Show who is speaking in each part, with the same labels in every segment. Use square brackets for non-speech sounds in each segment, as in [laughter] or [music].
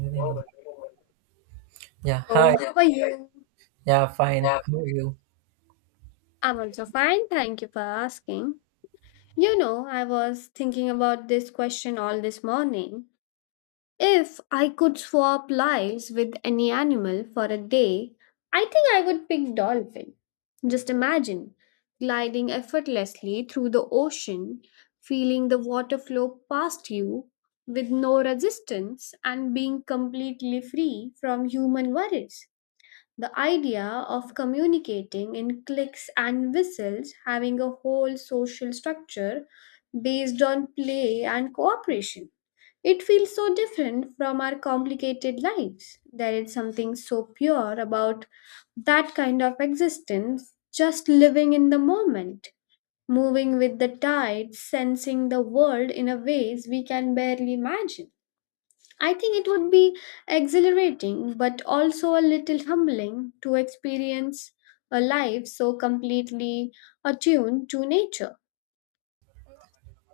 Speaker 1: Yeah, hi.
Speaker 2: So, how are you?
Speaker 1: Yeah, fine. How are you?
Speaker 2: I'm also fine. Thank you for asking. You know, I was thinking about this question all this morning. If I could swap lives with any animal for a day, I think I would pick dolphin. Just imagine gliding effortlessly through the ocean, feeling the water flow past you with no resistance and being completely free from human worries. The idea of communicating in clicks and whistles, having a whole social structure based on play and cooperation. It feels so different from our complicated lives. There is something so pure about that kind of existence, just living in the moment, moving with the tide, sensing the world in a ways we can barely imagine. I think it would be exhilarating, but also a little humbling to experience a life so completely attuned to nature.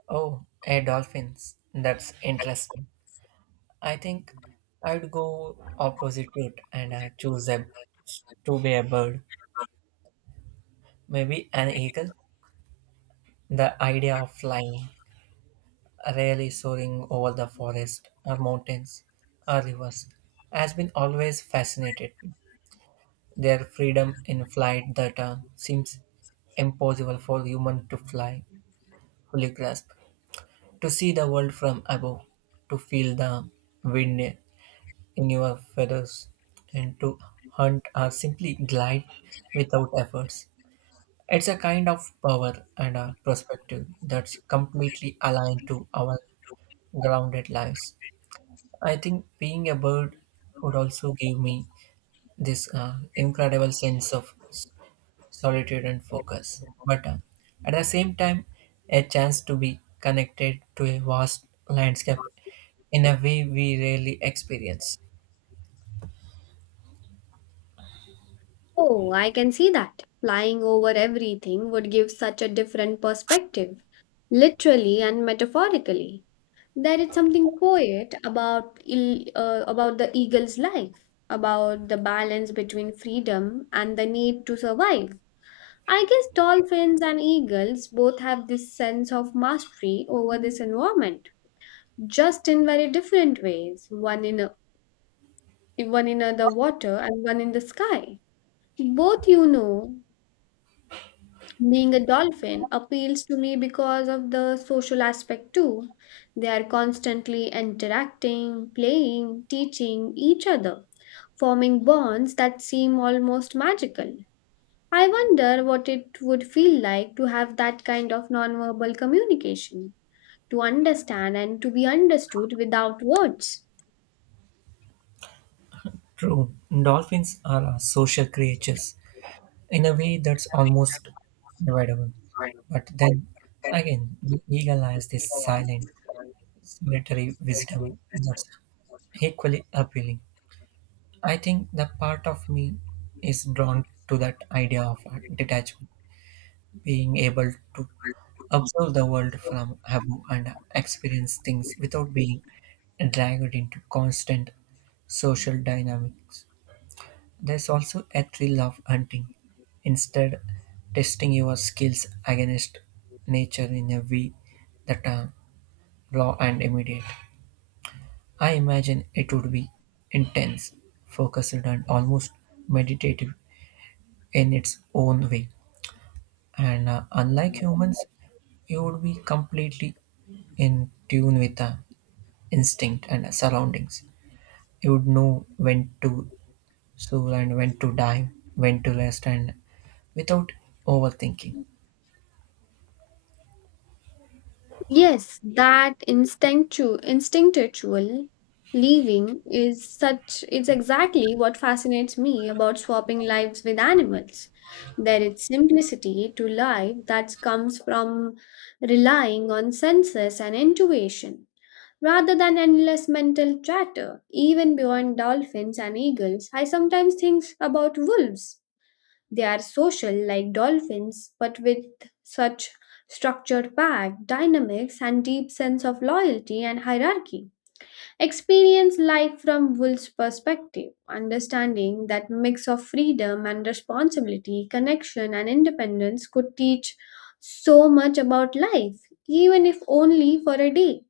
Speaker 1: Oh, hey, dolphins. That's interesting. I think I'd go opposite route and choose a, to be a bird. Maybe an eagle. The idea of flying, really soaring over the forest or mountains or rivers, has been always fascinated me. Their freedom in flight that seems impossible for human to fly, fully grasp. To see the world from above, to feel the wind in your feathers, and to hunt or simply glide without efforts. It's a kind of power and a perspective that's completely aligned to our grounded lives. I think being a bird would also give me this incredible sense of solitude and focus, but at the same time, a chance to be connected to a vast landscape in a way we rarely experience.
Speaker 2: Oh, I can see that. Flying over everything would give such a different perspective, literally and metaphorically. There is something poet about about the eagle's life, about the balance between freedom and the need to survive. I guess dolphins and eagles both have this sense of mastery over this environment, just in very different ways, the water and one in the sky. Both, you know, being a dolphin appeals to me because of the social aspect too. They are constantly interacting, playing, teaching each other, forming bonds that seem almost magical. I wonder what it would feel like to have that kind of nonverbal communication, to understand and to be understood without words.
Speaker 1: True, dolphins are social creatures in a way that's almost unavoidable. But then again, the eagle has this silent, solitary wisdom that's equally appealing. I think the part of me is drawn to that idea of detachment, being able to observe the world from above and experience things without being dragged into constant social dynamics. There's also a thrill of hunting. Instead, testing your skills against nature in a way that are raw and immediate. I imagine it would be intense, focused, and almost meditative in its own way. And unlike humans, you would be completely in tune with the instinct and surroundings. You would know when to slow and when to dive, when to rest, and without overthinking.
Speaker 2: Yes, that instinctual leaving is such it's exactly what fascinates me about swapping lives with animals. There is simplicity to life that comes from relying on senses and intuition. Rather than endless mental chatter, even beyond dolphins and eagles, I sometimes think about wolves. They are social like dolphins, but with such structured pack, dynamics, and deep sense of loyalty and hierarchy. Experience life from wolves' perspective, understanding that mix of freedom and responsibility, connection and independence could teach so much about life, even if only for a day.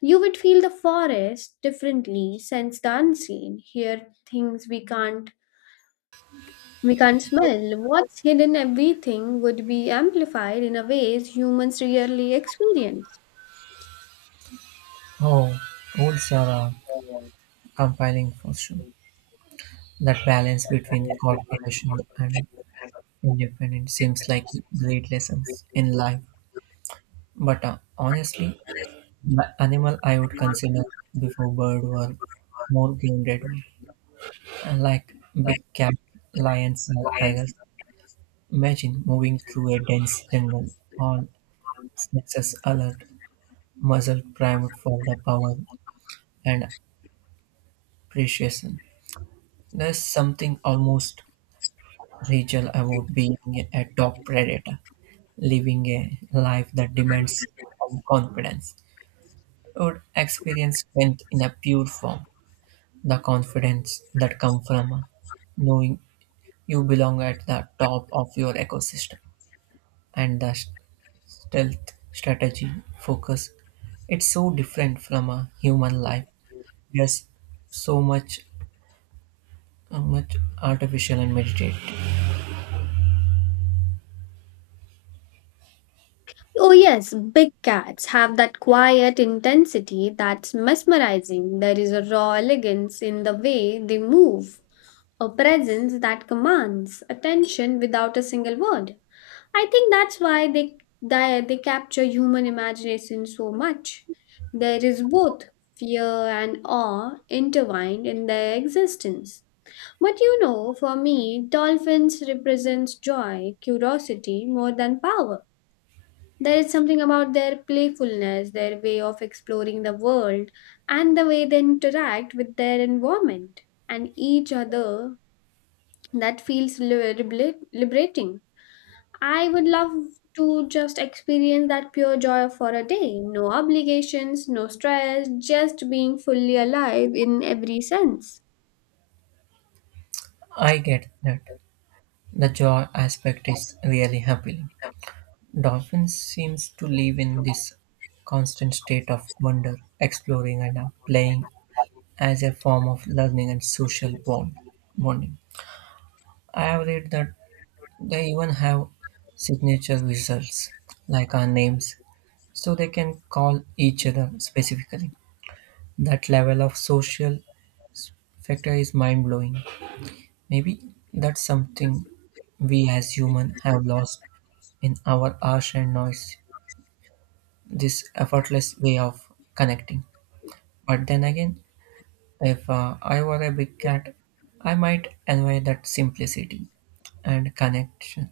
Speaker 2: You would feel the forest differently, sense the unseen, hear things we can't smell. What's hidden everything would be amplified in a ways humans rarely experience.
Speaker 1: Oh, rules are compiling for sure. That balance between corporation and independence seems like great lessons in life. But honestly, the animal I would consider before bird were more grounded, one. Like big cats, lions, or tigers. Imagine moving through a dense jungle, all senses alert, muzzle primed for the power and appreciation. There's something almost regal about being a top predator, living a life that demands confidence. You would experience strength in a pure form, the confidence that comes from knowing you belong at the top of your ecosystem and the stealth, strategy, focus. It's so different from a human life. There's so much artificial and meditative.
Speaker 2: Oh yes, big cats have that quiet intensity that's mesmerizing. There is a raw elegance in the way they move, a presence that commands attention without a single word. I think that's why they capture human imagination so much. There is both fear and awe intertwined in their existence. But you know, for me, dolphins represents joy, curiosity more than power. There is something about their playfulness, their way of exploring the world, and the way they interact with their environment and each other that feels liberating. I would love to just experience that pure joy for a day. No obligations, no stress, just being fully alive in every sense.
Speaker 1: I get that. The joy aspect is really appealing. Dolphins seems to live in this constant state of wonder, exploring and playing as a form of learning and social bonding. I have read that they even have signature visuals like our names so they can call each other specifically. That level of social factor is mind blowing. Maybe that's something we as human have lost in our harsh and noise, this effortless way of connecting. But then again, if I were a big cat, I might envy that simplicity and connection.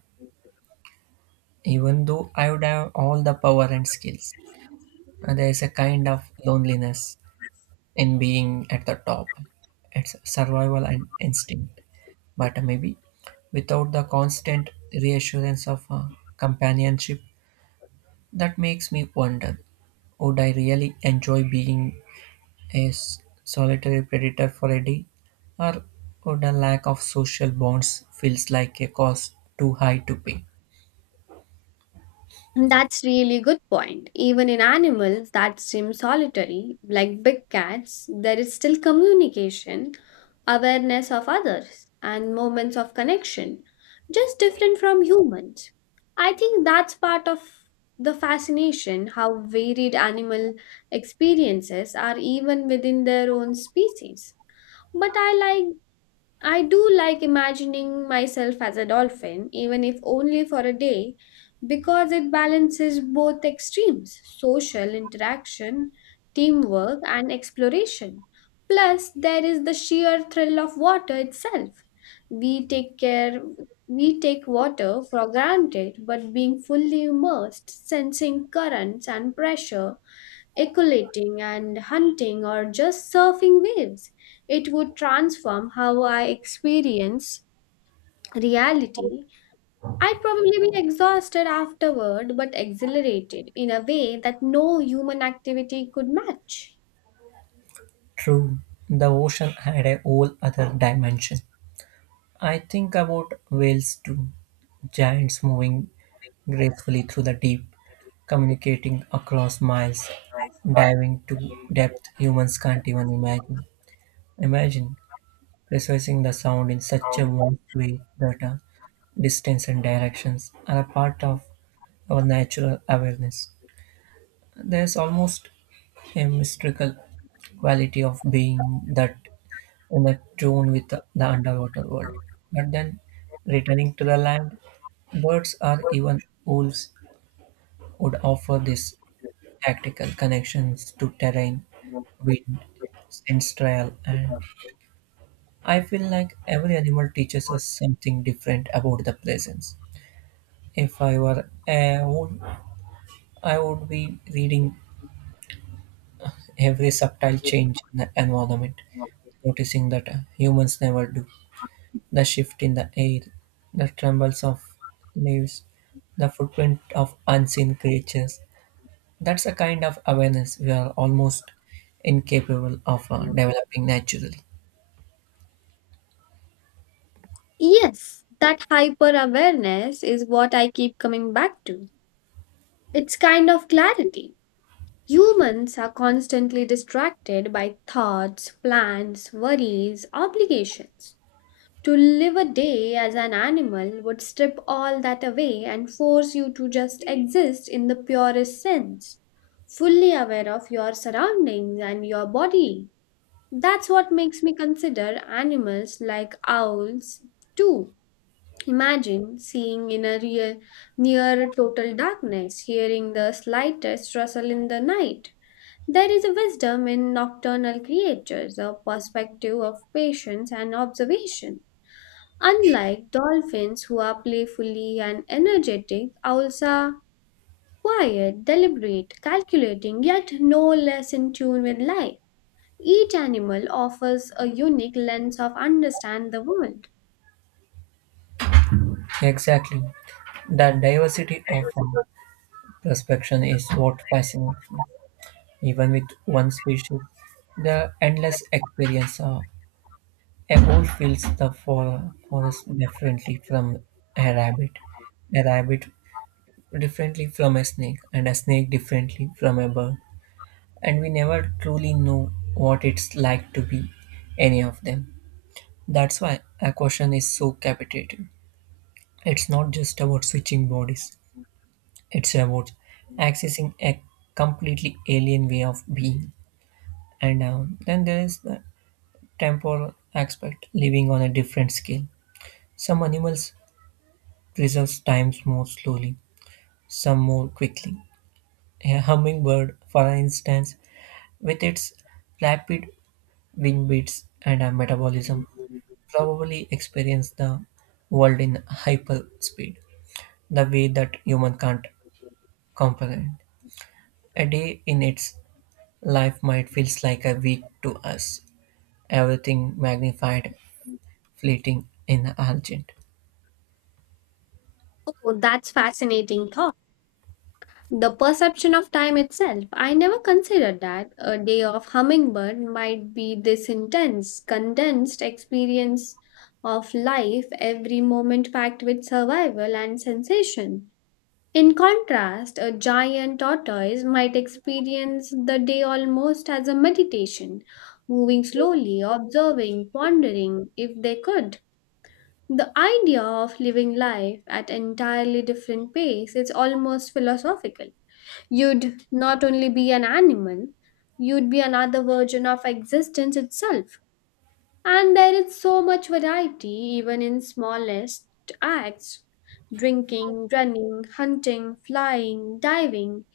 Speaker 1: Even though I would have all the power and skills, and there is a kind of loneliness in being at the top. It's survival and instinct, but maybe without the constant reassurance of companionship, that makes me wonder would I really enjoy being a solitary predator for a day, or would a lack of social bonds feels like a cost too high to pay?
Speaker 2: That's really good point. Even in animals that seem solitary, like big cats, there is still communication, awareness of others, and moments of connection, just different from humans. I think that's part of the fascination how varied animal experiences are even within their own species. But I do like imagining myself as a dolphin, even if only for a day, because it balances both extremes social interaction, teamwork, and exploration. Plus, there is the sheer thrill of water itself. We take care, we take water for granted, but being fully immersed, sensing currents and pressure, ecolating and hunting or just surfing waves. It would transform how I experience reality. I'd probably be exhausted afterward, but exhilarated in a way that no human activity could match.
Speaker 1: True, the ocean had a whole other dimension. I think about whales too, giants moving gracefully through the deep, communicating across miles, diving to depth humans can't even imagine. Imagine precising the sound in such a vast way that distance and directions are a part of our natural awareness. There's almost a mystical quality of being that in a tune with the underwater world. But then, returning to the land, birds or even wolves would offer this tactical connections to terrain, wind, sensorial, and I feel like every animal teaches us something different about the presence. If I were a wood, I would be reading every subtle change in the environment, noticing that humans never do. The shift in the air, the trembles of leaves, the footprint of unseen creatures. That's a kind of awareness we are almost incapable of developing naturally.
Speaker 2: Yes, that hyper awareness is what I keep coming back to. It's kind of clarity. Humans are constantly distracted by thoughts, plans, worries, obligations. To live a day as an animal would strip all that away and force you to just exist in the purest sense, fully aware of your surroundings and your body. That's what makes me consider animals like owls too. Imagine seeing in a real near total darkness, hearing the slightest rustle in the night. There is a wisdom in nocturnal creatures, a perspective of patience and observation. Unlike dolphins, who are playfully and energetic, owls are quiet, deliberate, calculating, yet no less in tune with life. Each animal offers a unique lens of understand the world.
Speaker 1: Exactly. The diversity of prospection is what fascinates me. Even with one species, the endless experience of a wolf feels the forest differently from a rabbit, a rabbit differently from a snake, and a snake differently from a bird. And we never truly know what it's like to be any of them. That's why a question is so captivating. It's not just about switching bodies. It's about accessing a completely alien way of being. And then there is the temporal aspect, living on a different scale. Some animals preserve time more slowly, some more quickly. A hummingbird, for instance, with its rapid wing beats and a metabolism, probably experience the world in hyper speed, the way that human can't comprehend. A day in its life might feel like a week to us, everything magnified, fleeting in the urgent.
Speaker 2: Oh, that's fascinating thought. The perception of time itself. I never considered that a day of hummingbird might be this intense, condensed experience of life, every moment packed with survival and sensation. In contrast, a giant tortoise might experience the day almost as a meditation, moving slowly, observing, pondering if they could. The idea of living life at entirely different pace is almost philosophical. You'd not only be an animal, you'd be another version of existence itself. And there is so much variety, even in smallest acts drinking, running, hunting, flying, diving.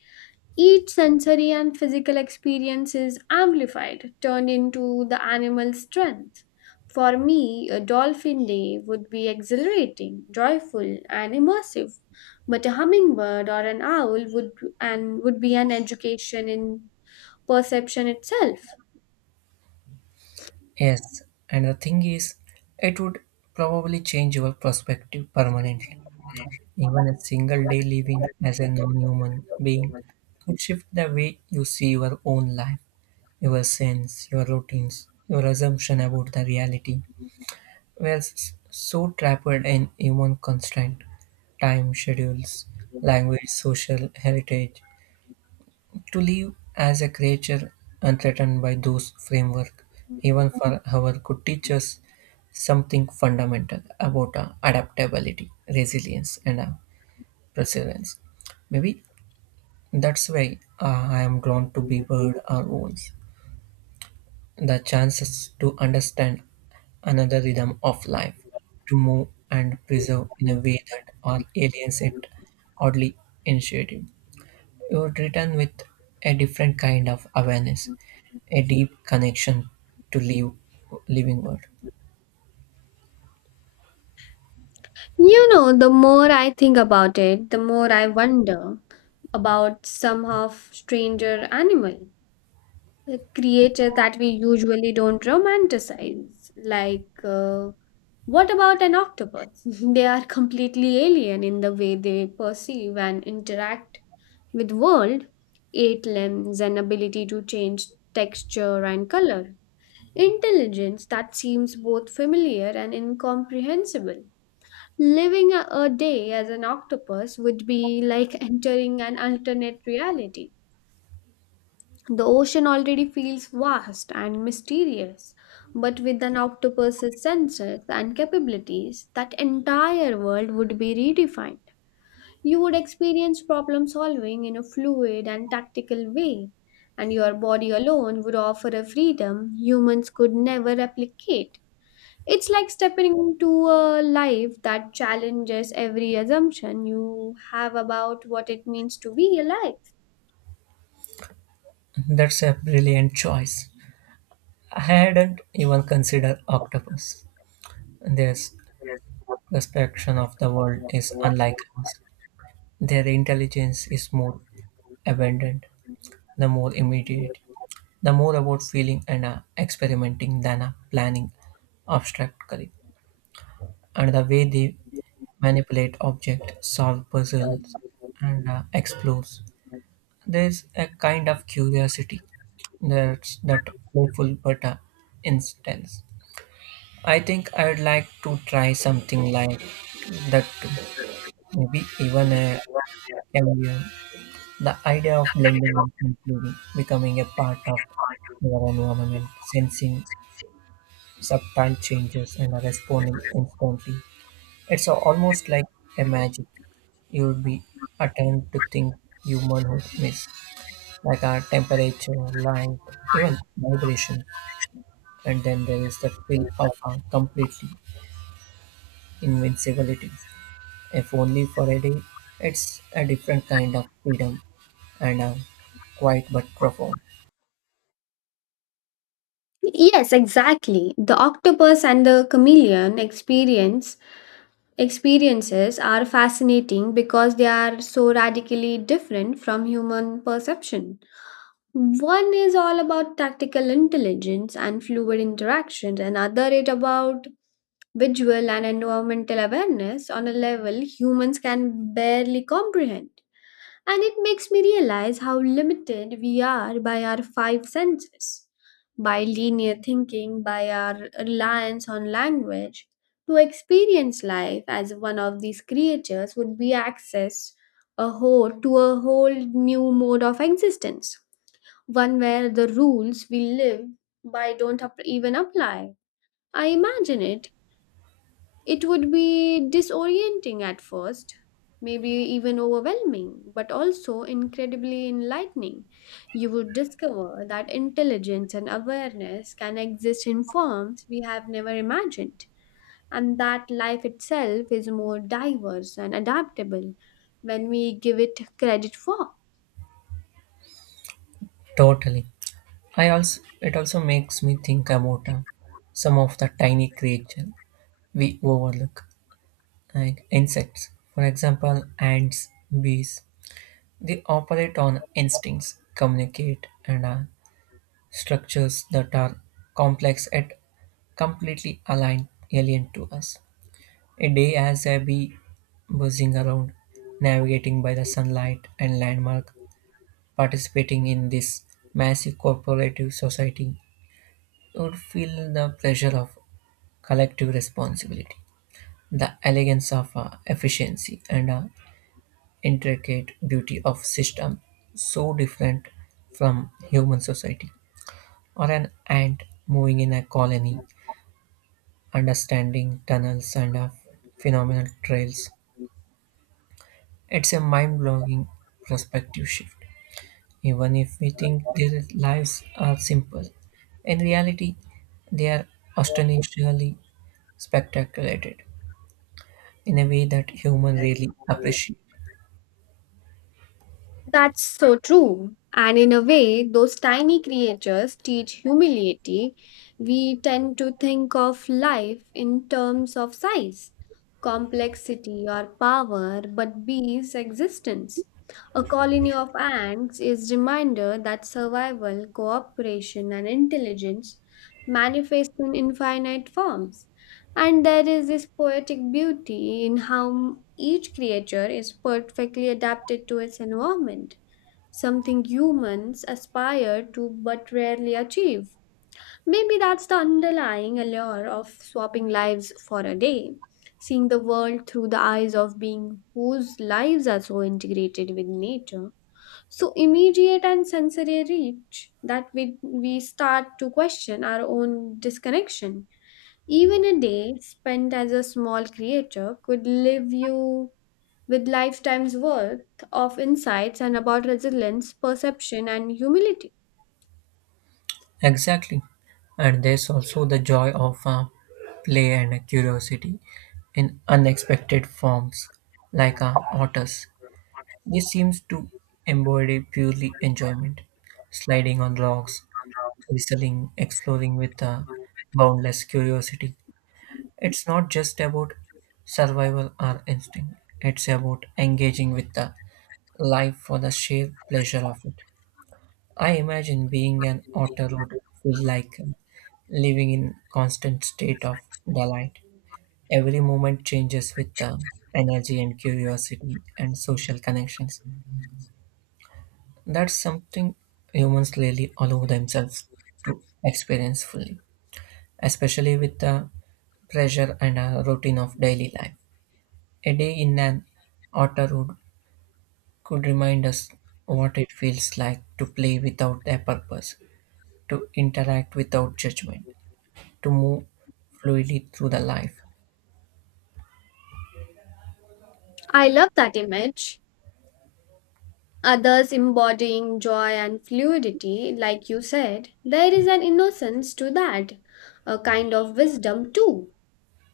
Speaker 2: Each sensory and physical experience is amplified, turned into the animal's strength. For me, a dolphin day would be exhilarating, joyful, and immersive. But a hummingbird or an owl would and would be an education in perception itself.
Speaker 1: Yes, and the thing is, it would probably change your perspective permanently. Even a single day living as a non human being could shift the way you see your own life, your sense, your routines, your assumption about the reality. We are so trapped in human constraint, time schedules, language, social heritage, to live as a creature unthreatened by those framework even for hour could teach us something fundamental about adaptability resilience and perseverance maybe that's why I am drawn to be bird or owls the chances to understand another rhythm of life to move and preserve in a way that our aliens it oddly intuitive. You would return with a different kind of awareness, a deep connection to live, living world.
Speaker 2: You know, the more I think about it, the more I wonder about some of stranger animal, the creature that we usually don't romanticize. Like, what about an octopus? [laughs] They are completely alien in the way they perceive and interact with world, eight limbs and ability to change texture and color. Intelligence that seems both familiar and incomprehensible. Living a day as an octopus would be like entering an alternate reality. The ocean already feels vast and mysterious, but with an octopus's senses and capabilities, that entire world would be redefined. You would experience problem solving in a fluid and tactical way, and your body alone would offer a freedom humans could never replicate. It's like stepping into a life that challenges every assumption you have about what it means to be alive.
Speaker 1: That's a brilliant choice. I hadn't even considered octopus. Their perception of the world is unlike us. Their intelligence is more abundant, the more immediate, the more about feeling and experimenting than planning abstractly. And the way they manipulate objects, solve puzzles, and explores. There's a kind of curiosity that's that playful but intense. I think I'd like to try something like that too. Maybe even a career. The idea of blending and including, becoming a part of your environment, sensing subtle changes and responding instantly. It's almost like a magic. You'll be attempt to think humanhood miss, like our temperature, light, even vibration. And then there is the feel of our completely invincibility. If only for a day, it's a different kind of freedom and a quiet but profound.
Speaker 2: Yes, exactly. The octopus and the chameleon experiences are fascinating because they are so radically different from human perception. One is all about tactical intelligence and fluid interactions, another other it about visual and environmental awareness on a level humans can barely comprehend. And it makes me realize how limited we are by our five senses, by linear thinking, by our reliance on language. To experience life as one of these creatures would be access a whole new mode of existence, one where the rules we live by don't even apply. I imagine it would be disorienting at first, maybe even overwhelming, but also incredibly enlightening. You would discover that intelligence and awareness can exist in forms we have never imagined, and that life itself is more diverse and adaptable when we give it credit for.
Speaker 1: Totally. I also it also makes me think about some of the tiny creatures we overlook, like insects. For example, ants, bees, they operate on instincts, communicate, and are structures that are complex yet completely aligned, alien to us. A day as a bee buzzing around, navigating by the sunlight and landmark, participating in this massive corporative society, you would feel the pressure of collective responsibility, the elegance of efficiency, and intricate beauty of system so different from human society or an ant moving in a colony understanding tunnels and phenomenal trails it's a mind-blowing perspective shift even if we think their lives are simple in reality they are astonishingly spectaculated in a way that humans really appreciate.
Speaker 2: That's so true. And in a way, those tiny creatures teach humility. We tend to think of life in terms of size, complexity, or power, but bees' existence. A colony of ants is reminder that survival, cooperation, and intelligence manifest in infinite forms. And there is this poetic beauty in how each creature is perfectly adapted to its environment something humans aspire to but rarely achieve. Maybe that's the underlying allure of swapping lives for a day, seeing the world through the eyes of being whose lives are so integrated with nature, so immediate and sensory reach that we start to question our own disconnection. Even a day spent as a small creature could leave you with lifetime's worth of insights and about resilience, perception, and humility.
Speaker 1: Exactly. And there's also the joy of play and curiosity in unexpected forms, like otters. This seems to embody purely enjoyment, sliding on logs, whistling, exploring with boundless curiosity. It's not just about survival or instinct, it's about engaging with the life for the sheer pleasure of it. I imagine being an otter would feel like living in constant state of delight. Every moment changes with the energy and curiosity and social connections. That's something humans rarely allow themselves to experience fully, especially with the pressure and routine of daily life. A day in an otter would could remind us what it feels like to play without a purpose, to interact without judgment, to move fluidly through the life.
Speaker 2: I love that image. Others embodying joy and fluidity, like you said, there is an innocence to that, a kind of wisdom too.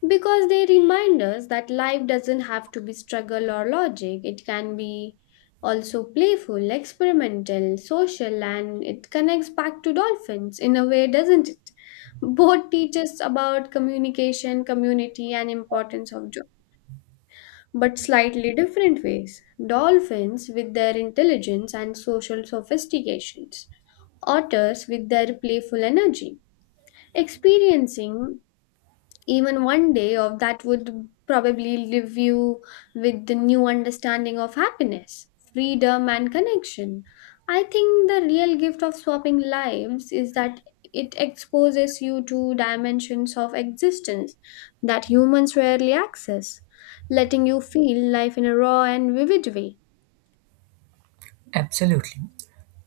Speaker 2: Because they remind us that life doesn't have to be struggle or logic. It can be also playful, experimental, social, and it connects back to dolphins in a way, doesn't it? Both teach us about communication, community, and importance of joy, but slightly different ways. Dolphins with their intelligence and social sophistications, otters with their playful energy. Experiencing even one day of that would probably leave you with the new understanding of happiness, freedom, and connection. I think the real gift of swapping lives is that it exposes you to dimensions of existence that humans rarely access, letting you feel life in a raw and vivid way.
Speaker 1: Absolutely.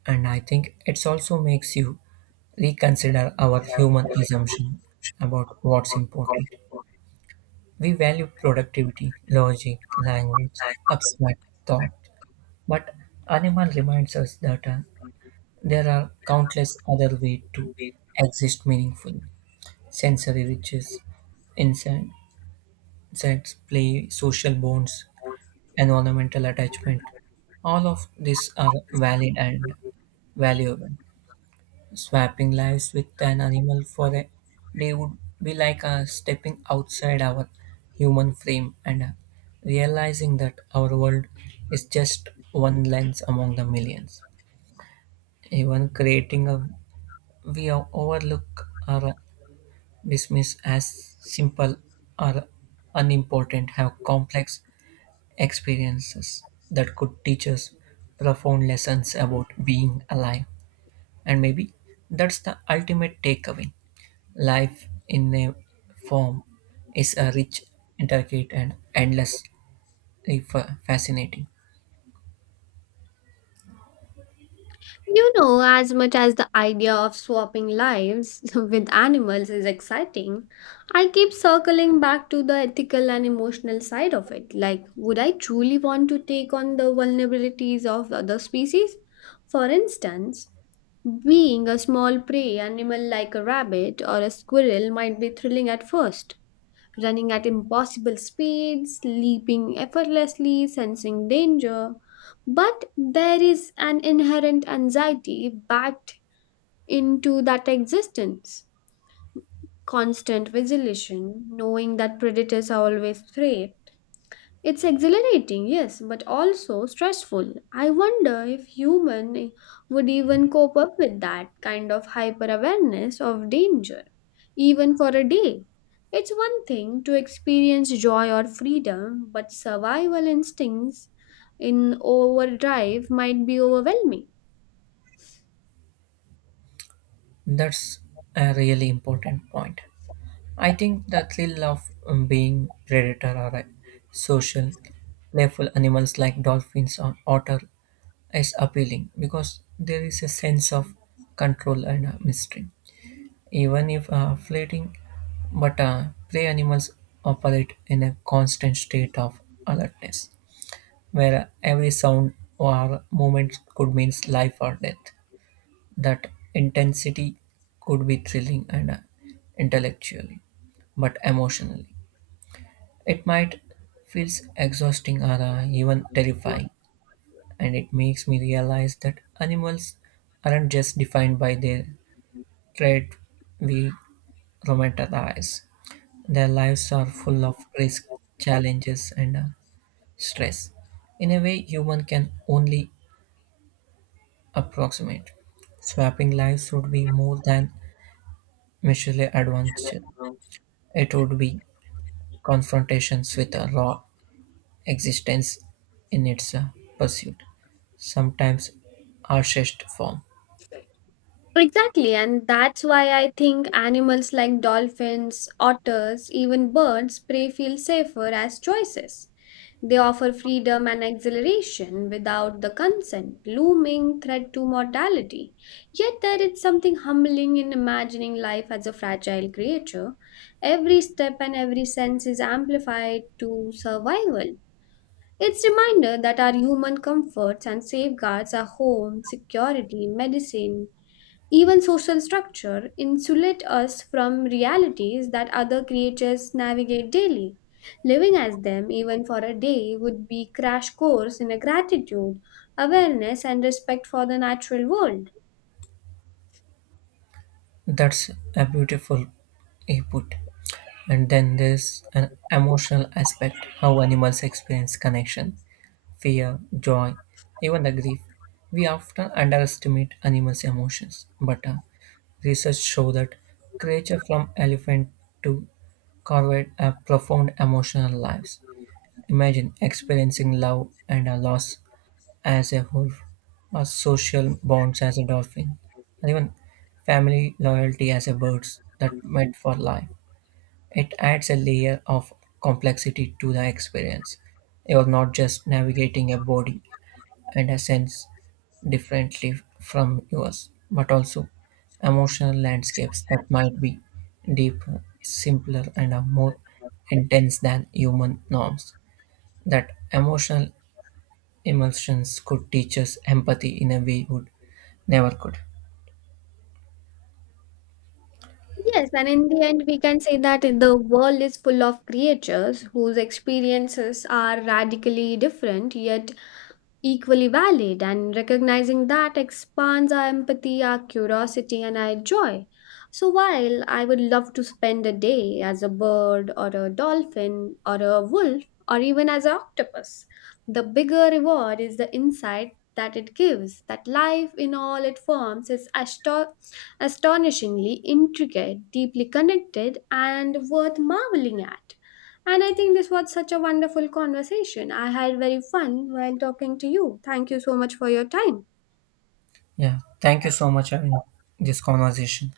Speaker 1: And I think it also makes you reconsider our human assumption about what's important. We value productivity, logic, language, abstract thought, but animal reminds us that there are countless other ways to exist meaningfully. Sensory riches, insight- insects, play, social bonds, environmental attachment, all of these are valid and valuable. Swapping lives with an animal for a day would be like stepping outside our human frame and realizing that our world is just one lens among the millions. Even creating a we overlook or dismiss as simple or unimportant have complex experiences that could teach us profound lessons about being alive. And maybe that's the ultimate takeaway. Life in a form is a rich, intricate, and endlessly fascinating.
Speaker 2: You know, as much as the idea of swapping lives [laughs] with animals is exciting, I keep circling back to the ethical and emotional side of it. Like, would I truly want to take on the vulnerabilities of other species? For instance, being a small prey animal like a rabbit or a squirrel might be thrilling at first running at impossible speeds, leaping effortlessly, sensing danger. But there is an inherent anxiety backed into that existence. Constant vigilation, knowing that predators are always prey, it's exhilarating, yes, but also stressful. I wonder if human would even cope up with that kind of hyper awareness of danger, even for a day. It's one thing to experience joy or freedom, but survival instincts in overdrive might be overwhelming.
Speaker 1: That's a really important point. I think the thrill of being predator or a social, playful animals like dolphins or otter is appealing because there is a sense of control and mystery. Even if fleeting, but prey animals operate in a constant state of alertness, where every sound or movement could mean life or death. That intensity could be thrilling and intellectually, but emotionally. It might feels exhausting or even terrifying, and it makes me realize that animals aren't just defined by their trait we romanticize. Their lives are full of risk, challenges, and stress. In a way, human can only approximate. Swapping lives would be more than mutually advantage. It would be confrontations with a raw existence in its pursuit, sometimes harshest form.
Speaker 2: Exactly, and that's why I think animals like dolphins, otters, even birds prey feel safer as choices. They offer freedom and exhilaration without the consent, looming threat to mortality. Yet there is something humbling in imagining life as a fragile creature. Every step and every sense is amplified to survival. It's reminder that our human comforts and safeguards are home, security, medicine, even social structure insulate us from realities that other creatures navigate daily. Living as them, even for a day, would be crash course in a gratitude, awareness, and respect for the natural world.
Speaker 1: That's a beautiful input. And then there's an emotional aspect, how animals experience connection fear, joy, even the grief. We often underestimate animals' emotions, but research shows that creatures from elephant to corvid have profound emotional lives. Imagine experiencing love and a loss as a wolf, or social bonds as a dolphin, and even family loyalty as a bird that meant for life. It adds a layer of complexity to the experience. You're not just navigating a body and a sense differently from yours, but also emotional landscapes that might be deeper, simpler, and are more intense than human norms. That emotional emulsions could teach us empathy in a way would never could.
Speaker 2: Yes, and in the end, we can say that the world is full of creatures whose experiences are radically different yet equally valid, and recognizing that expands our empathy, our curiosity, and our joy. So, while I would love to spend a day as a bird, or a dolphin, or a wolf, or even as an octopus, the bigger reward is the insight that it gives that life in all its forms is astonishingly intricate, deeply connected, and worth marveling at. And I think this was such a wonderful conversation. I had very fun while talking to you. Thank you so much for your time.
Speaker 1: Yeah, thank you so much having this conversation.